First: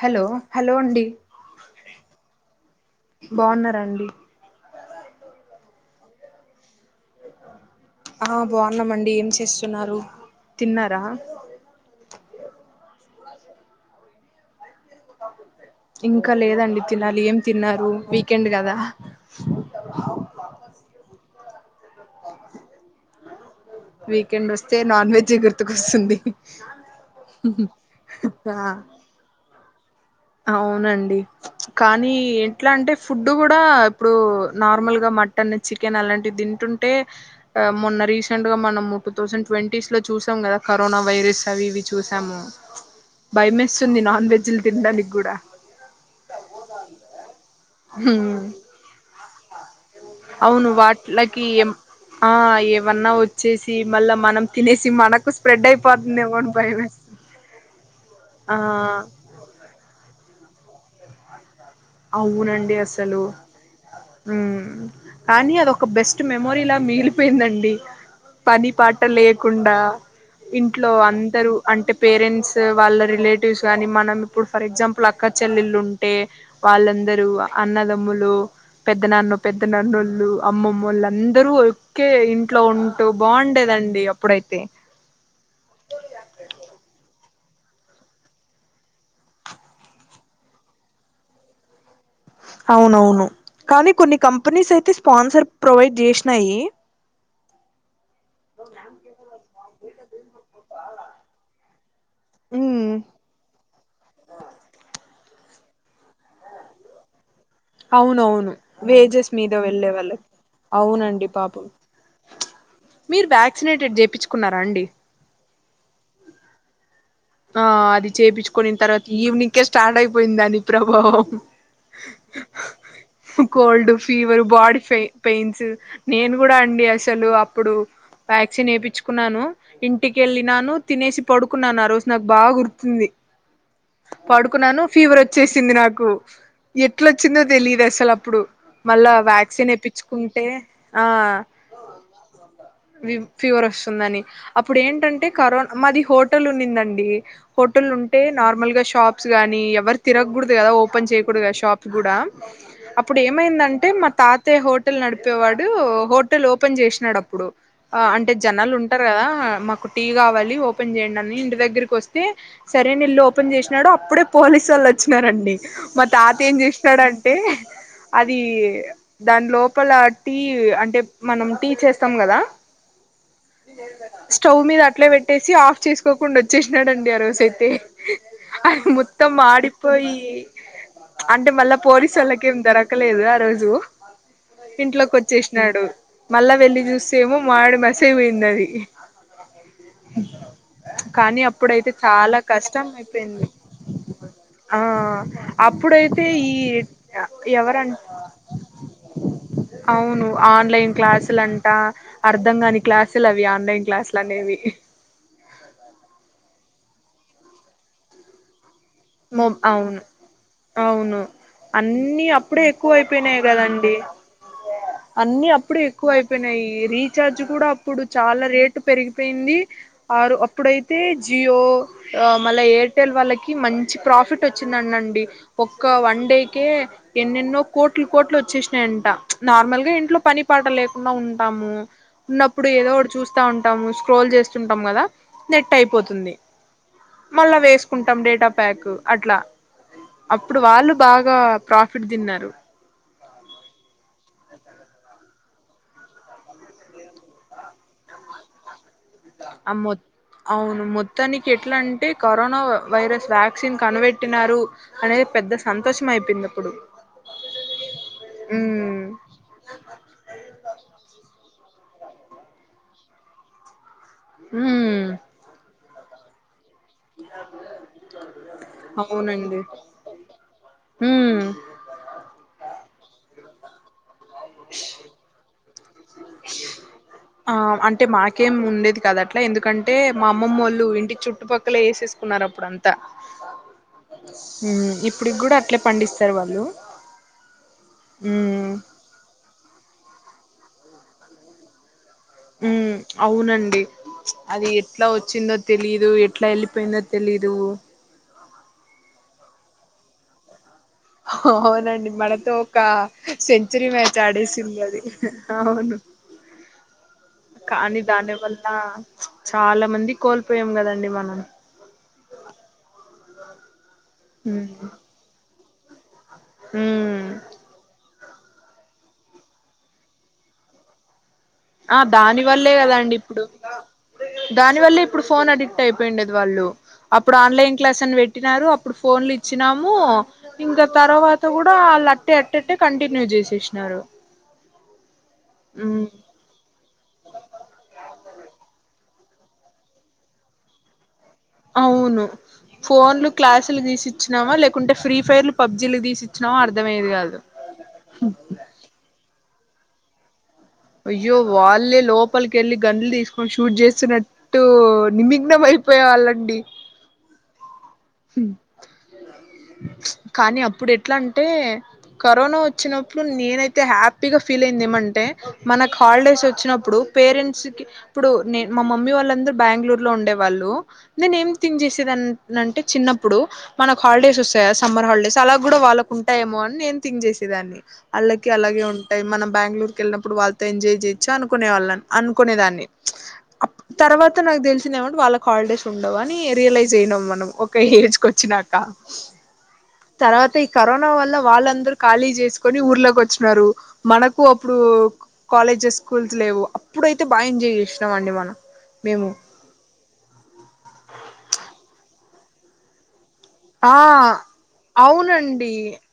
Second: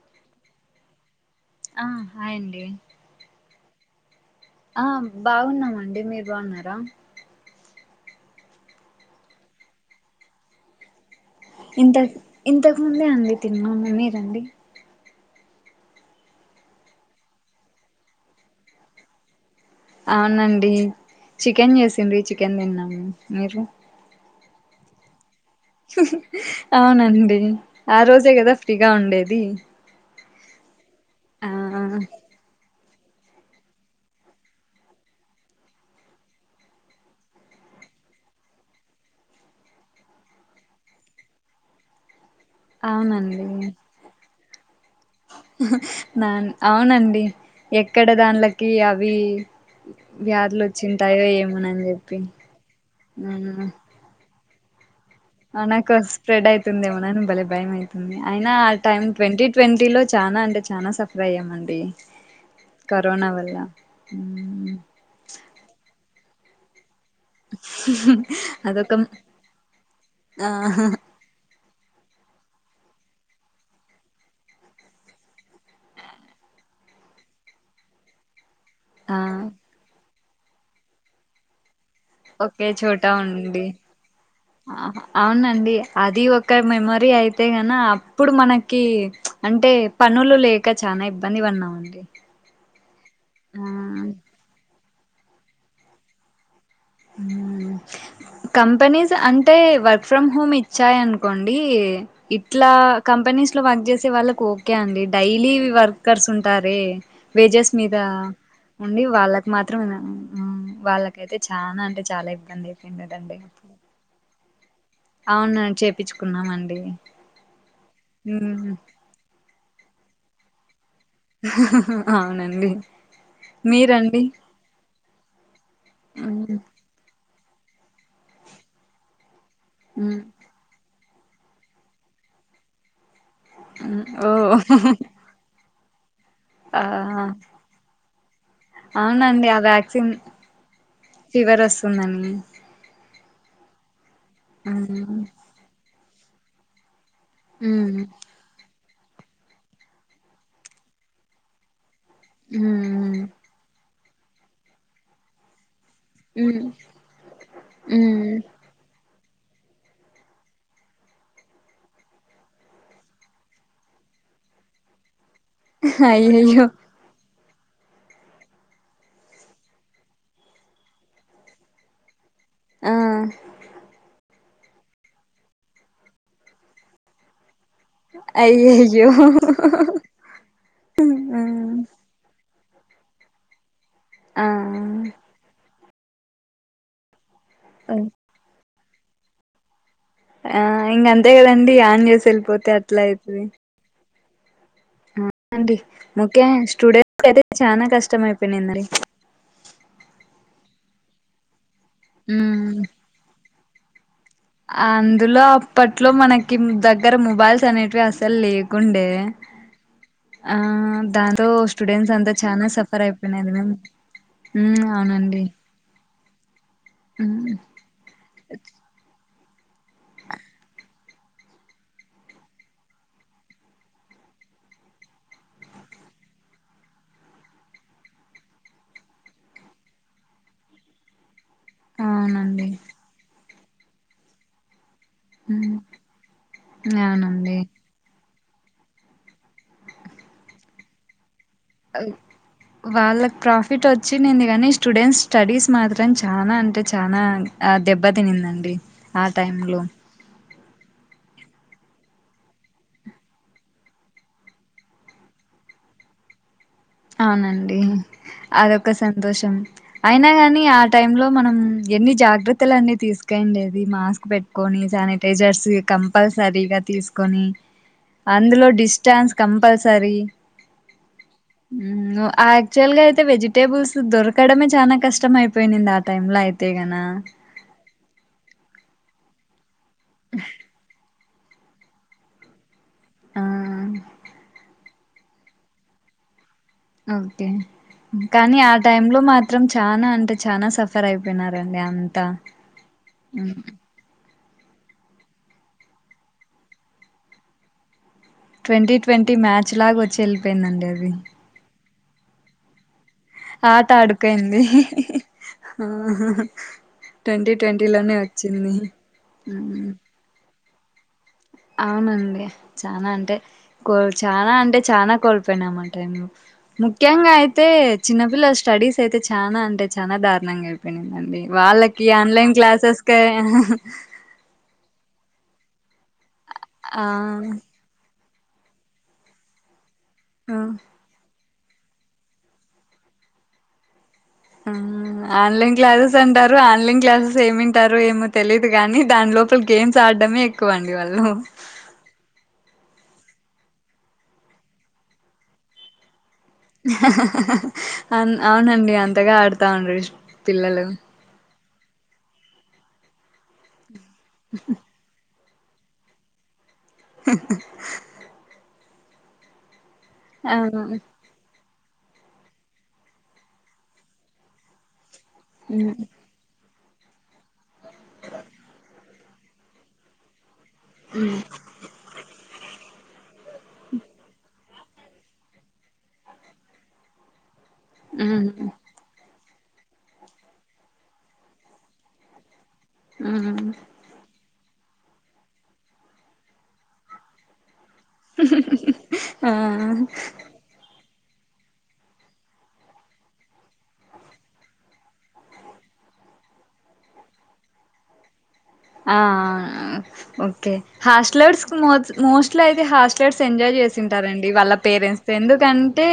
Hello hello అండి ఆ hi అండి బాగున్నా రండి ఆ బాగున్నామండి మీరు బాగున్నారా ఆ బాగున్నామండి ఏం చేస్తున్నారు తిన్నారా ఇంత ఇంతకుముందే అండి తిన్న మీరండి ఇంకా లేదండి తినాలి ఏం తిన్నారు వీకెండ్ కదా అవునండి చికెన్ చేసింది చికెన్ తిన్నాము మీరు వీకెండ్ వస్తే నాన్ వెజ్ ఇగ అవునండి ఆ రోజే కదా ఫ్రీగా ఉండేది అవునండి ఆ కానీ ఎట్లా అంటే ఫుడ్ కూడా ఇప్పుడు నార్మల్ గా మటన్ చికెన్ అలాంటివి తింటుంటే ఆ మొన్న రీసెంట్ గా మనము టూ థౌసండ్ ట్వంటీస్ లో చూసాం కదా కరోనా వైరస్ అవి ఇవి చూసాము అవునండి భయం వేసుతుంది నాన్ వెజ్ లు తిండానికి ఉహు నాన్ అవునండి ఎక్కడ దానిలకి అవి వ్యాధులు అవును వాట్ వచ్చింటాయో లకి ఏమ్ ఏమోనని చెప్పి ఆ ఏమన్నా వచ్చేసి మళ్ళా మనం తినేసి మనకు స్ప్రెడ్ మనకు అద్ అయిపోతుందేమో స్ప్రెడ్ అని భయం అయితుంది ఏమో వేస్తుంది నానీ బలే భయం అయితుంది అయినా ఆ టైం ట్వంటీ ట్వంటీ లో చానా అంటే చానా సఫర్ అయ్యమండి అవునండి అసలు ఉ మ్మ్ కానీ అది ఒక్క బెస్ట్ టు మెమోరి లా మీలు పోయిందండి పని అదొక పాట లేకుండా ఆ ఇంట్లో అందరూ అంటే పేరెంట్స్ వాళ్ళ రిలేటివ్స్ గానీ మనం ఇప్పుడు ఫర్ ఎగ్జాంపుల్ అక్క చెల్లిళ్ళు ఉంటే వాళ్ళందరూ అన్నదమ్ములు పెద్ద ఆ నన్ను పెద్ద నన్నుళ్ళు అమ్మమ్మ వోల్లు అందరూ ఒకే ఇంట్లో ఒకే చోట ఉంటూ ఉండి బాగుండేదండి అప్పుడు అయితే అవునండి అది ఒక మెమొరీ అయితే గాన అప్పుడు మనకి అంటే పన్ పనివోల్లు లేక చాలా ఇబ్బంది వన్నామ్ అండి అవునవును కానీ కొన్ని కంపెనీస్ అయితే స్పాన్సర్ ప్రొవైడ్ చేసినాయి ఉ కంపెనీస్ అంటే వర్క్ ఫ్రమ్ హోమ్ ఇచ్చాయనుకోండి ఇట్లా ఉమ్ కంపె కనీస్ లో వర్క్ చేసే వాళ్ళకి ఓకే అండి డైలీ వర్కర్స్ ఉంటారే వేజెస్ మీద అవునవును ఉండి వేజెస్ వాళ్ళకి మీద మాత్రం వెళ్ళే వాళ్ళకి అవునండి వాళ్ళకైతే చెప్పు పాపం తానా అంటే చాలా ఇబ్బంది అయిపోయిందిఅట అండి అప్పుడు కున్నారా అండి అవునా చేపించుకున్నాము అండి ఆ అది చేయించుకోనిన్ తర్వాత ఈవినింగ్కే స్టార్ట్ అయిపోయింద దాని ప్రభు ఓహఓ అవునండి కోల్డ్ మీరండి ఫీవర్ బాడీ పెయిన్స్ నేను కూడా మ్మ్ అండి అసలు ఇప్పుడు వ్యాక్సిన్ వేయిచ్చుకున్నాను ఇంటికి మ్మ్ వెళ్ళినాను తినేసి పడుకున్నాను ఆ రోజు నాకు బాగా గుర్తుంది మ్మ్ ఓ పడుకున్నాను ఫీవర్ వచ్చేసింది నాకు కు ఆ ఎట్ల వచ్చిందో తెలియదు అసలు అప్పుడు మళ్ళా అవునండి ఆ వ్యాక్సిన్ ఏప్పించుకుంటే ఆ ఫీవర్ వస్తుందని మీకు ఫీవర్ వస్తుందని అప్పుడు ఏంటంటే కరోనా మాది హోటల్ ఉన్నిందండి హోటల్ ఉంటే నార్మల్ గా షాప్స్ గానీ ఎవరు తిరగకూడదు కదా ఓపెన్ చేయకూడదు కదా షాప్ గూడా అప్పుడు ఏమైందంటే మా తాతయ్య హోటల్ నడిపేవాడు డు హోటల్ ఓపెన్ జేసినాడు అప్పుడు అంటే జనాలు ఉంట కదా మాకు టీ కావాలి ఓపెన్ చేయండి అని ఇంటి దగ్గరకి వస్తే సరే ఏల్ ఓపెన్ చేసినాడో అప్పుడే పోలీసు వాళ్ళు వచ్చినారండి మా తాత ఏం అయ్యయ్యో చేసినాడంటే అది దాని లోపల టీ అంటే మనం టీ చేస్తాం కదా ఆ స్టవ్ మీద అట్లా పెట్టేసి ఆఫ్ చేసుకోకుండా వచ్చేసినాడండి ఆ రోజు అయితే అది అయ్యయ్యో మొత్తం మాడిపోయి అంటే మళ్ళా పోలీసు వాళ్లకి ఇంకేం దొరకలేదు ఆ రోజు ఆ ఇంట్లోకి వచ్చేసినాడు మళ్ళా వెళ్లి చూసు సేమో మాడి మసే పోయింది అది ఆ హింగ్ అంతే కానీ కదండీ అప్పుడైతే అన్ చేసి చాలా వెళ్ళిపోతే కష్టం అట్ల అయితది అయిపోయింది ఆ అండి అప్పుడైతే ఓకే ఈ స్టూడెంట్స్ అయితే చానా ఎవరన్ కష్టం అయిపోయినందండి అవును ఆన్లైన్ క్లాసులంటా అర్ధం కాని క్లాసులు అవి ఆన్లైన్ క్లాసులు అనేవి అందులో అప్పట్లో మనకి దగ్గర మొబైల్స్ అనేటివి అసలు లేదు కుండే మొ అవును ఆ అవును దాంతో స్టూడెంట్స్ అన్ని అంత అప్పుడే చాన ఎక్కువ సఫర్ అయిపోయినాది మ్యామ్ అన్నిీ అప్పుడు ఎక్కువయిపోయినాయి రీచార్జ్ కూడా అప్పుడు చాల రేటు పెరిగిపో యింది అప్పుడైతే జియో మళ్ళ ఎయిర్టెల్ వాళ్ళకి మంచి ప్ర పఫిట్ వచ్చిందండండి ఒక్క వన్ డే కె ఎన్నెన్నో కోట్లు కోట్లు వచ్చేసినాయంట నార్మల్గా ఇంట్లో పని పాట లేకుండా ఉంటాము అవునండి ఉన్నప్పుడు ఏదో ఒకటి చూసి చూస్తా ఉంటాము స్క్రోల్ చేస్తుంటాము కదా నెట్ ఉమ్, అయిపోతుంది అవునండి మళ్ళా వేసుకుంటాం డేట ప్యాక్ అట్ల అప్పుడు వాళ్ళు బాగ వాళ్ళక్ ప్రాఫిట్ వచ్చింది కాని స్టూడెంట్స్ స్టడీస్ మాత్రం చానా అంటే చానా దెబ్బతినింది అవునండి ఆ టైమ్ లో అవును మొత్తానికి ఎట్ల అంటే కరోన వైరస్ వ్యాక్సిన్ కనిబెట్టినారు అనేది పెద్ద్ పెద్ద సంతోషం అయిపోయిందప్పుడు అవునండి అదొక సంతోషం అయినా గాని ఆ టైమ్లో మనం ఎన్ని జాగ్రత్తలన్నిీ తీసుకండేది మాస్క్ పెట్టుకొని ఉమ్ శానిటైజర్స్ కంపల్సరిగా తీసుకొని అందులో డిస్టాన్స్ అవునండి కంపల్సరీ ఉమ్ మ్ అ యాక్చువల్ గా అయితే వెజిటేబుల్స్ దొరకడమే చాలా కష్టంమయిపోయినంది టైమ్లో అయితే గనా ఆ అంటే మాకేం ఉండేది కాద్ అట్ల ఎందుకంటే మా అమ్మమ్మ వోళ్ళు ఇంటి చుట్టూ చుట్టుపక్కల వేసేసుకున్నారు అప్పుడు అంతా ఆ మ్ ఇప్పుడికి కూడ అట్లే పండిస్తారు వాళ్ళు ఓకే కానీ ఉమ్ ఆ టైమ్లో మాత్రం చాన అంటే చానా సఫర్ అయిపోయినారండి అం ఉమ్ అవునండి అది ఎట్ల వచ్చిందో తెలీదు ఎట్ల వెళ్ళిపోయిందో తెలీదు ట్వంటీ ట్వంటీ మ్యాచ్ లాగ వచ్చి వెళ్ళిపోయిందండి అది అవునండి మనతో ఒక సెంచరీ ఆట మ్యాచ్ ఆడుకైంది ఆడేసింది అది అవును [unintelligible] కానీ ట్వంటీలోనే దాని వల్ల వచ్చింది చాల హ్మ్ మంది కోల్పోయాం కదండి మనం అవునండి చాన అంటే కో చానా అంటే చానాా కోల్పోయినామా టైంలో ముఖ్యంగ ఉమ్ అయితే చిన్న పిల్ల స్టడీస్ అయితే చా నా అంటే చాలా దారుణంగా అయిపోయిందండి ఆ దాని వల్లే కదా అండి ఇప్పుడు దాని వల్లే ఇప్పుడు ఫోన్ ఆడిట్ అయిపోయిండది వాళ్ళు అప్పుడు ఆ ఆన్లైన్ క్లాస్ అని పెట్టినారు అప్పుడు ఫోన్లు ఇచ్చినాం ము ఆ ఇంకా తర్వాత కూడా వాళ్ళు అట్టే అట్టట్టే కంటిన్యూ చేసేసినారు ఆన్లైన్ ఉమ్ క్లాసెస్ అంటారు ఆన్లైన్ క్లాసెస్ ఏమింటారు ఏమె తెలీదు కాని దాని లోపల గేమ్స్ ఆడ్డమే ఎక్కువ అండి వాళ్ళు అవును ఫోన్లు క్లాసులు తీసిచ్చినావా లేకుంటే ఫ్రీ ఫైర్లు పబ్జీలు తీసియి అ అవునండి అంతగా ఆడు తాండ్రు అయ్యో వాళ్ళే లోపలిక వెళ్ళి గండ్లు తీసుకొని షూట్ చేస్తున్నట్టు నిమ్మి గ్న మయిపోయే వాల్లండి [unintelligible] కానీ అప్పుడు అవును ఎట్లా అంటే కరోన వచ్చినప్పుడు నేనైతే హ్యాపీగా ఫీల్ అయింది ఏమంటే మనకు ఉమ్ హాలిడేస్ వచ్చినప్పుడు ఇప్పుడు పేరెంట్స్కి ఇప్పుడు నే మా మమ్మీ వాళ్ళందరు బెంగళూరులో ఉండే వాళ్ళు నేను ఏమ్ థింక్ చేసే దాన్ని అంటే చిన్నప్పుడు మనకు హాలిడేస్ వస్త్ టయా సమ్మర్ హాల్ డేస్ అలా కూడా వాళ్ళకు ఉంటాయే ఎమో అని నేను థింక్ చేసేదాన్ని అళ్ళకి ఉమ్ అలాగే ఉంటాయి మనం బ్యాంగ్ళూరుకి ఏళ్ నప్పుడు వాళ్ తో ఎంజాయ్ చేయచ్చా అనుకునే వాళ్ళని అనుకునే దాన్ని హు అంత నాకు తెలిసిన ఏ మోంట్ వాళ్ళ క్ హాల్ డేస్ ఉండవ అని రియలైజ్ అయినామ్ మనం ఓ ఒక ఏజ్ క్ కోచ్చినాక ఆ తర్వాత ఈ కరోన్ న వల్ల వాళ్ళ అందరూ ఖాళీ చేసుకొని ఊర్లోకి కొచ్చిన్నారు మనకు అప్పుడు కాలేజెస్ స్కూల్స్ లేవు అప్పుడు అయితే బాగా ఎంజాయ్ చేసినామ్ అండి మనం మేము ఆఆఆ ఓకే హాస్ట్ల్స్ మోస్ట్ మోస్ట్లీ అయితే హాస్ట్ లెట్స్ ఎంజాయ్ ఆ చేసింటార్ అండి వాళ్ళ పేరెంట్స్ అవునండి ఎందుకంటే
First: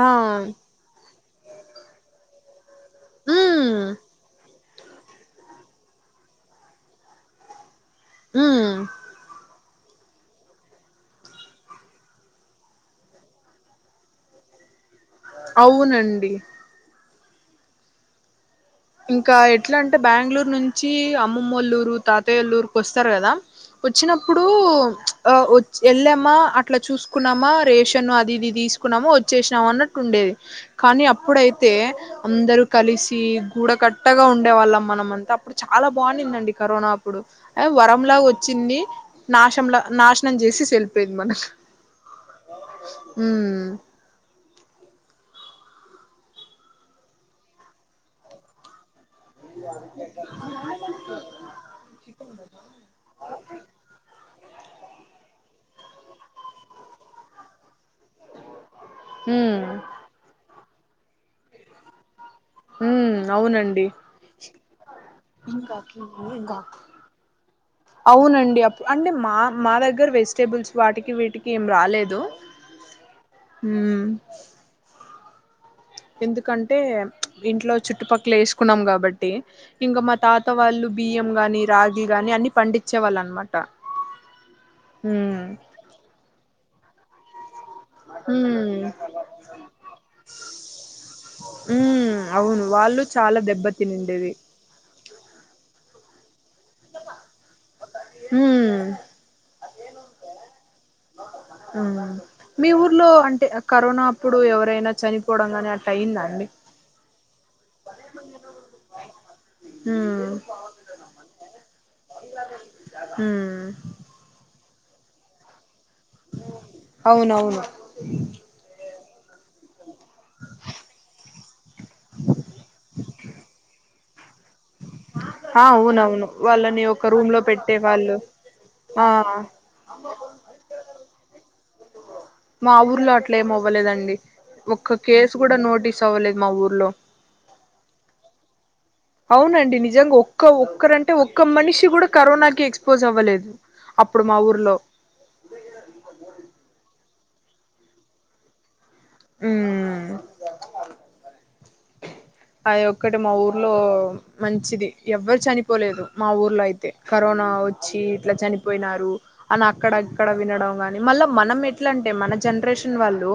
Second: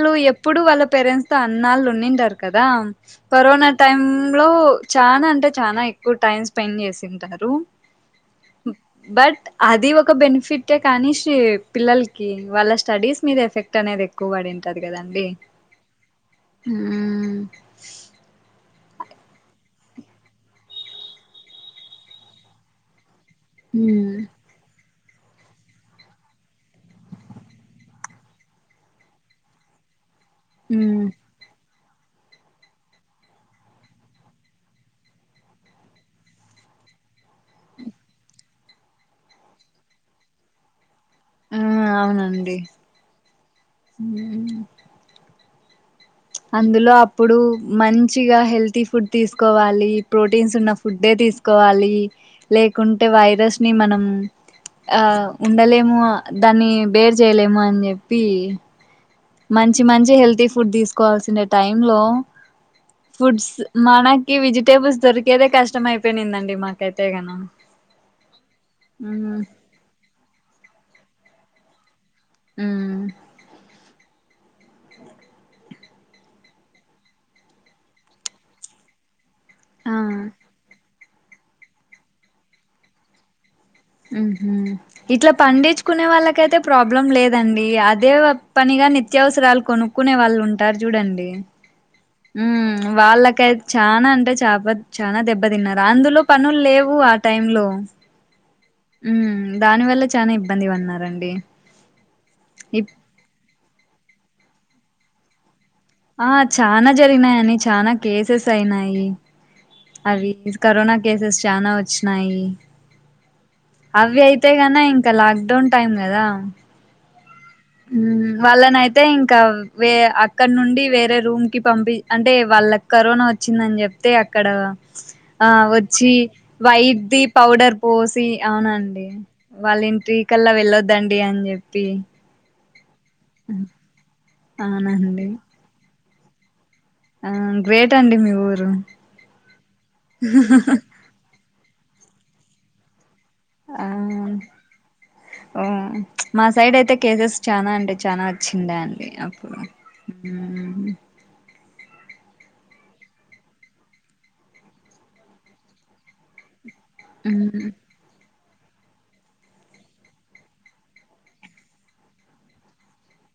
ఆ ఎప్పుడు వాళ్ళ పేరెంట్స్ త అన్నాళ్ళు ఉండి ఉంటారు కదా కరోనా ఉమ్ టైమ్ లో చానా అంటే చానా ఎక్కువ టైం స్పెండ్ చేసి ఉంటారు ఉమ్ బట్ అది ఒక బెనిఫిటే కానీష్ పిల్లలకి వాళ్ళ స్టడీస్ మీద ఎఫెక్ట్ అనేది ఎక్కువ పడి ఉంటది కదా అండి అవునండి ఆ ఇంకా ఎట్లా అంటే బ్యాంగ్ళూరు నుంచి అమ్మమ్మ వాల్లూఊరు తాతయ్య వాల్లూ ఊరుకి వస్తారు కదా మ్మ్ వచ్చినప్పుడు ఆ వెళ్ళామా అట్లా చూసుకున్నామా రేషన్ అది ఇది తీసుకున్నాము వచ్చేషాము అన్నట్టు ఉండేది కానీ మ్మ్ అప్పుడు అయితే అందరూ కలిసి కూడకట్టగా ఉండేవాళ్ళం మనం అంతా అప్పుడు చాలా బావుండిదఅండి కరోనా అప్పుడు ఏ వరంలాగా వచ్చి ఉంది నాషం ల నాశనం చేసేసి వెళ్లి పేద్ మనక్ ఆ అవునండి మ్మ్ మ్మ్ అందులో అప్పుడు మంచిగా హెల్ది ఫుడ్ తీసుకోవాలి ప్రోటీన్స్ ఉన్న ఫుడ్డే తీసుకోవాలి లేకుంటే వైరస్ ని మనం ఆ ఉండలేము అ దాన్ని బేర్ చేయలేము అని చెప్పి ఉమ్ మంచి మంచి హెల్ది ఫుడ్ తీసుకోవాల్సిన టైమ్ లో ఉమ్ ఫుడ్స్ అవునండి మనకి వెజిట్ దొరికేదే కష్టం అయిపోయింద అండి మాకైతే గానో అవున అండి అప్పుడు అంటే మా మా దగ్గర వేస్ టేబుల్స్ వాటికి వీటికి ఏమ్ రాలేదు ఉమ్ మ్ ఎందుకంటే ఇంట్లో చుట్టుపక్కల వేసుకున్నాం కాబట్టి టి ఇంకా మా ఆ తాత వాళ్ళు బియ్యం గాని రాగి గాని అన్ని పండించే వాళ్ అన్ మాట ఉహు ఇట్లా పండించుకునే వాళ్ళక అయితే ప్రాబ్లం లేదండి అదే మ్మ్ పనిగా నిత్యావసరాలు కొనుక్కునే వాళ్ళు ఉంటారు చూడండి మ్మ్ మ్ అవును మ్ వాళ్ళు చాలా వాళ్ళకఅయితే చానా అంటే దెబ్బతినిండేది చప చాన దెబ్బ తిన్నారు అందులొ పనుల్ లేవు ఆ టైమ్ లో మ్మ్ మ్ దాని వల్లా చనా ఇబ్బంది పన్నార అండి మీ ఊర్లో అంటే కరోనా అప్పుడు ఎవరైనా చనిపోవడం గాని అట్ ఆ చానా జరిగినాయీ అని చానా కేసెస్ అయినాయి అవి మ్మ్ కరోనా కేసెస్ చానా వచ్చినాయి మ్మ్ అవే అయితే కన ఇంకా లాక్డౌన్ టైం కదా అవును అవును మ్ వాళ్ళనైతే ఇంకా వే అక్కడ నుండి వేరే రూమ్ కి పంపి అంటే వాళ్ళకి కరోనా వచ్చింద అని చెప్తే అక్కడ ఆ వచ్చి అవునవును వాళ్ళని ఒక వైట్దిి రూమ్ లో పెట్టే పౌడర్ వాళ్ళు పోసి అవున ఆ అండి వాళ్ళ ఇంటి కల్లా వెళ్ళొద్ద అండి అని చెప్పి మా ఊర్లో అట్లా ఏం అవ్వలేద అండి ఒక్క అవునండి కేసు కూడా నోటీస్ అవ్వలేదు మా ఊర్లో ఆ గ్రేట్ అండి మీ ఊరు అవున అండి నిజంగా ఒక్క ఒక్కరంటే ఒక్క మనిషి కూడా కరోనాకి ఎక్స్పోజ్ అవ్వలేదు ఆఓ అప్పుడు మా ఊర్లో మా సైడ్ అయితే కేసెస్ చానా అంటే చనా వచ్చి ఉండాయి అండి అప్పుడు ఉమ్ అది ఒక్కటి మా ఊర్లో మంచిది ఎవ్వరు చనిపోలేదు మా ఊర్లో అయి తె కరోనా మ్మ్ వచ్చి ఇట్లా చని పోయినారు అని అక్కడ అక్కడ వినడం గాని మళ్ళా మనం ఎట్లాంటే మన జనరేషన్ వాళ్ళు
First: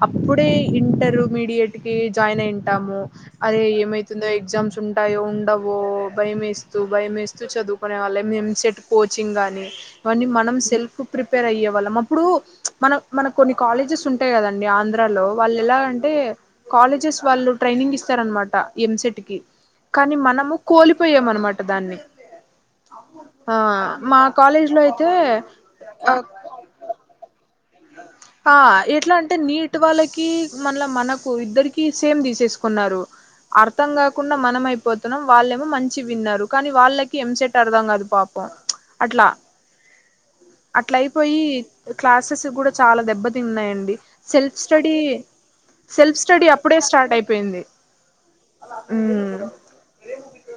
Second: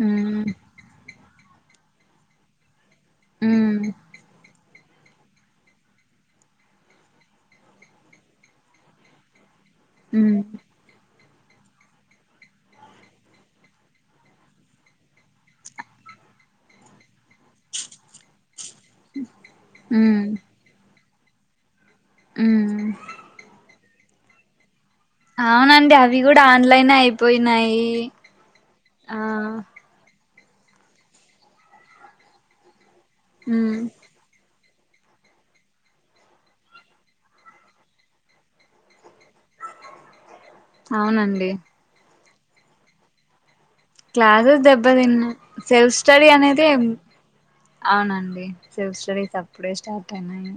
మ్మ్ అప్పుడే ఇంటర్మీడియట్ కి జాయిన్ అయింటాము. అదే మ్మ్ ఏమైతుందో ఎగ్జామ్స్ ఉ ఉంటాయో ఉండవో భయం వేస్తు భయం వేస్తు చదువుకునే వాళ్ళం ఎంసెట్ కోచింగ్ గాని ఇవన్ని మ్మ్ మనం సెల్ఫ్ ప్రిపేర్ అయ్యే వాళ్ళం అప్పుడు చ్ మన మనకు కొన్ని కాలేజెస్ ఉంటాయి కదండి ఆంధ్రాలో వాళ్ళు ఎలాగంటే కాలేజెస్ వాళ్ళు ట్రైనింగ్ ఇస్తారనమాట ఎంసెట్ కి కానీ మ్మ్ మనము కోలిపోయామనమాట దాన్ని మ్మ్ ఆ మా కాలేజ్ లో అయి అవునండి అవి కుడా ఆన్లైనే అయిపోయినాయి ఆ ఎట్ల ఆ అంటే నీట్ వాళ్ళ కి మళ్ళ మనకు ఇద్దరికి సేమ్ తీసేసుకున్నారు ఉమ్ అర్థం కాకుండా మనం పోతున్నాం వాళ్ళేమో మంచి విన్నారు కానీ వాళ్ళకి ఎంసెట్ అర్థం కాదు పాపం చ్ అట్లా అట్ల అయిపోయి అవునండి క్లాసెస్ గుడా చాలా దెబ్బతిన్నాయ అండి సెల్ఫ్ క్లాసెస్ స్టడి దెబ్బతిన్నాయి సెల్ఫ్ స్టడీ స్టడి అనేది అప్పుడే స్టార్ట్ అయిపోయింది. అవునండి సెల్ఫ్ స్టడీస్ ఉమ్ అప్పుడే స్టార్ట్ అయినాయి.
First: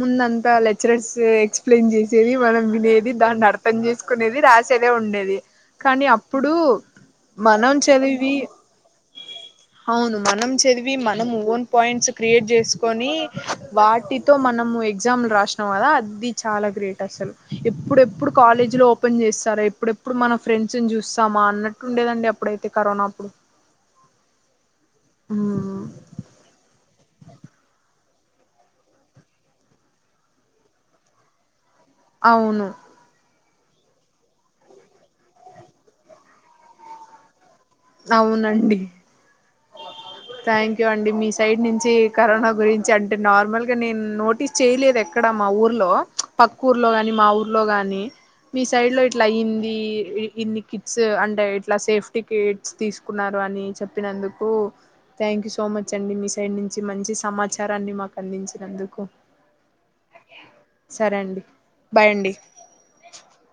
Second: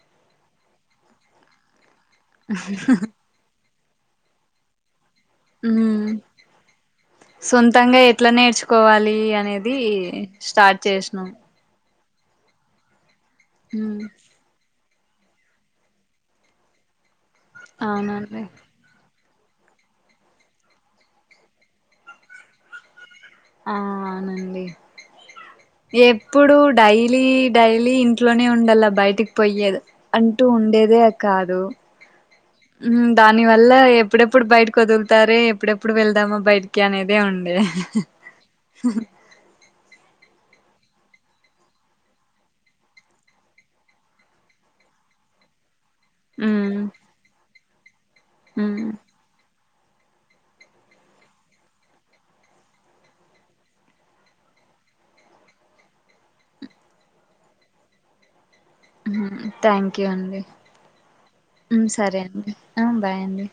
ముందంతా లెక్చరర్స్ ఎక్సప్లయిన్ చేసేది మనం వినేది దాన్ని అర్ పని చేేసుకునేది రాసేదే ఉండేది కనీ ఉమ్ అప్పుడు మనం సొంతంగా ఎట్లా చదివి నేర్చుకోవాలి అనేది అవును మనం స్టార్ట్ చదివి మనం చేసినాం ఓన్ ప పాయింట్స్ క్రియేట్ చేసుకొని ఉమ్ వాటితో మనము ఎగ్జామ్లు రాసినం కదా అది చాలా గ్రేట్ అసలు ఎప్పుడెప్పుడు అవునండి కాలేజిలో ఓపెన్ చేస్ స్తారో ఎప్పుడెప్పుడు మన ఫ్రెండ్స్ ను చూస్తామా అన్నట్టు ఉండేదండి అప్పుడైతే కరోనా అప్పుడు ఆ అవునండి ఎప్పుడు డై లీ డైలీ ఇంట్లోనే ఉండాల బయటికి పోయేదె అంటూ ఉండేదే కాదు. అవును నీ వల్ల ఎప్పుడెప్పుడు బయటకి వదులుతారె ఎప్పుడెప్పుడు వెళ్దామా బయటికి అనేదే ఉండే అవునండి థ్యాంక్ యూ అండి మీ సైడ్ నుంచి కరోనా గురించి అంటే నార్మల్గా నేను నోటీస్ చేయలేదు ఎక్కడ మా ఊర్లో చ్ పక్క మ్మ్ ఊర్లో గాని మా ఊర్లో గాని మీ సైడ్ మ్మ్ లో ఇట్లా అయిం ది ఇన్ని కిట్స్ అంటే ఇట్ల సేఫ్టీ కిట్స్ తీసుకున్నారు అని చెప్పినందుకు థ్యాంక్ యూ సో మచ్ అండి మీ సైడ్ నుంచి మంచి సమాచారాన్ని మాకు అందించ హ్మ్ థ్యాంక్ యూ అండి సరే అండి హ్మ్ సరే అండి ఆ బాయండి